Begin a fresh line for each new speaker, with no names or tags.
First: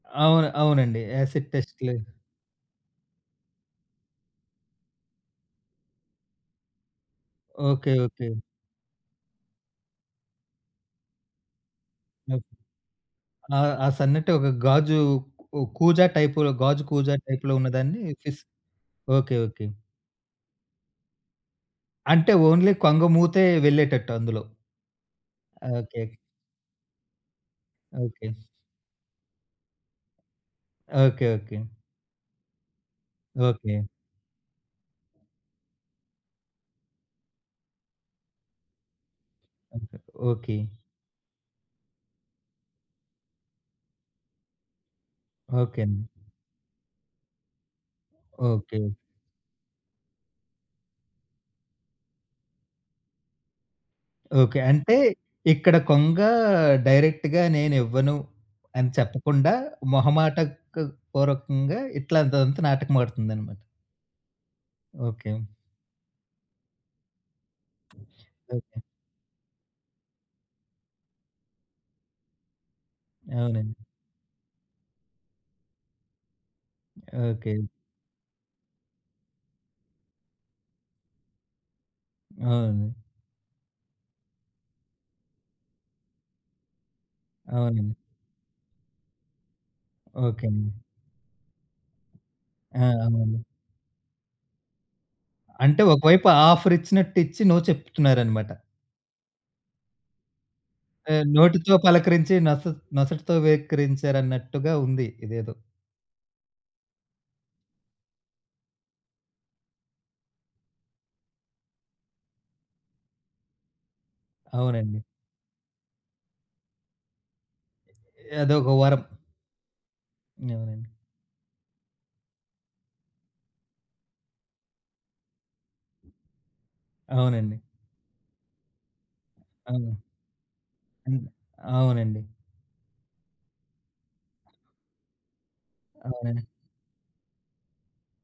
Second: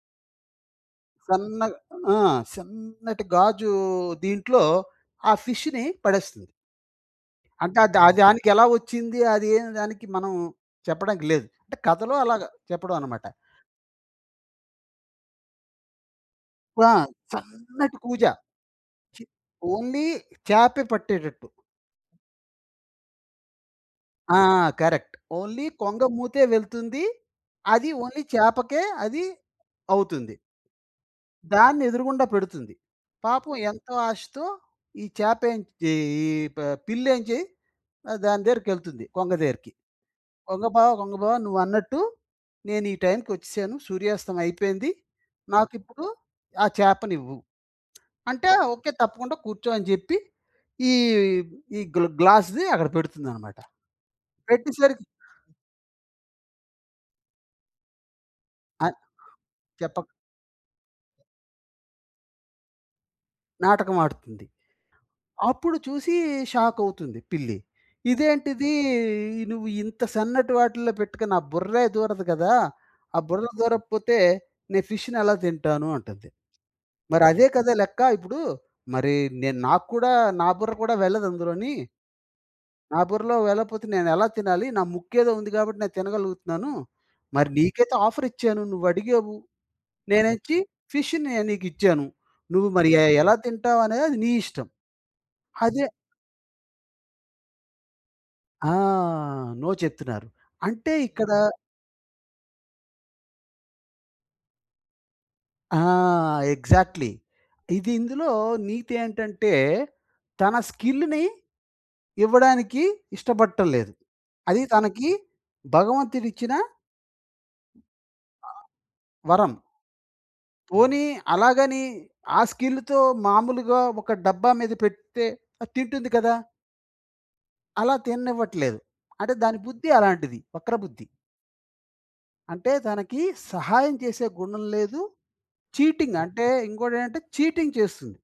అవును. అవునండి. యాసిడ్
సన్నగా
టెస్ట్‌లు.
ఆ! సన్నటి గాజూ దీంట్లో ఆ ఫిష్ష్‌ని పడేస్తుంది. అంటే,
ఓకే.
అదా
ఓకే.
దానికెలా ఒచ్చిందీ, అది ఏం దానికి మనం చెప్పడానికి లేదు. అంటే కథలో
ఓకే.
అలాగా చెప్పడవనమాట.
ఆహ్, ఆ సన్నటి ఒక గాజూ ఓ కూజా టైపులో, గాజు
ఆ!
కూజా టైప్‌లో
సన్నటి
ఉన్నదాన్నీ
కూజా.
ఫిస్
చి
ఓకే. ఓకే.
ఓన్లీ చా‌‌పే పట్టేటట్టు.
అంటే, ఓన్లీ కొంగమూతే వెళ్ళేటట్టు
ఆ!
అందులో.
కరక్ట్. ఓన్లీ
ఓకేకె.
కొంగమూతే వెళ్తుంది. అది ఓన్లీ
ఓకే.
చేపకే అది అవుతుంది.
ఓకే. ఓకే.
దాన్నెదురుగుండా పెడుతుంది. పాపం
ఓకే.
ఎంతో ఆశతో ఈ చాపేంచ్ ఈ ఈ ప పిల్లేంజి ఆహ్, దాని దేరికెళ్తుంది, కొంగ దేరికి.
ఆహా! ఓకే.
కొంగ బావ, కొంగ బావ నువ్వన్నట్టు నేను ఈ టైంకొచ్చెశాను, సూర్యాస్తమం అయిపోయింది.
ఓకే అండి.
నాకిప్పుడు ఆ చేపనివ్వు అంటే, ఓకే.
ఓకే.
తప్పకుండా. కూర్చో, అని జెప్పి, ఈ ఈ గ్ల గ్లాస్‌ది అక్కడ పెడుతుందనమాట.
ఓకే. అంటే,
పెట్టేసరికి
ఇక్కడ కొంగా డైరెక్ట్‌గా నేనివ్వను అని
అన్
చెప్పకుండా,
చెప్పక్
మొహమాటక్ పూర్వకంగా ఇట్లాంటిదంతా నాటకమాడుతుందనమాట.
నాటకమాడుతుంది.
ఓకే.
అప్పుడు చూసీ షాకవుతుంది పిల్లి. ఇదేంటిదీ
ఓకే.
ఇ నువ్వు ఇంత సన్నటి వాటిల్లో పెట్టుకుని నా బుర్రే దూరదు గదా! ఆ బుర్ర
అవునండి.
దూరకపోతే, నే ఫిష్‌ని ఎలా తింటాను, అంటది. మరదే
ఓకే.
కదా లెక్కా, ఇప్పుడూ మరీ నేను నాకు కూడా నా బుర్ర కూడా వెళ్ళదందులోని.
అవును.
నా బుర్రలో వెళ్ళపోతే నేనెలా తినాలి, నా ముక్కేదో ఉంది గాబట్టి నేను తినగలుగుతున్నాను. మరి
అవును.
నీకైతే ఆఫరిచ్చాను. నువ్వడిగావు,
ఓకే
నేనెచ్చి
అండి.
ఫిష్ష్‌నే నీకిచ్చాను. నువ్వు
ఆ!
మరి ఎ ఎలా
అవును.
తింటావనేది అది నీ ఇష్టం.
అంటే,
అదే
ఒకవైపు ఆఫరిచ్చినట్టిచ్చి, నో చెప్తున్నారనమాట.
ఆ! నో చెప్తున్నారు. అంటే
ఆ!
ఇక్కడ
నోటితో పలకరించి నొస నొసటితో వెక్కిరించారన్నట్టుగా ఉంది. ఇదేదో.
ఆ! ఎగ్జాక్ట్‌లీ. ఇది ఇందులో నీతి ఏంటంటే, తన స్కిల్ల్‌ని ఇవ్వడానికి ఇష్టబట్టల్లేదు. అది
అవునండి.
తనకీ భగవంతుడిచ్చిన... ఆహ్,
అదోక వరం.
వరం.
అవునండి.
పోనీ అలాగనీ, ఆ స్కిల్లుతో మాములుగా ఒక డబ్బా మీద పెడ్తే, అది తింటుంది కదా!
అవునండి.
అలా తిననివ్వట్లేదు. అంటే, దాని బుద్ధి
ఆ!
అలాంటిది, వక్ర బుద్ధి.
హ్మ్. అవునండి.
అంటే, తనకీ సహాయం చేసే గుణం లేదు, చీటింగ్.
అవునా!
అంటే, ఇంకోటేంటంటే చీటింగ్ చేస్తుంది.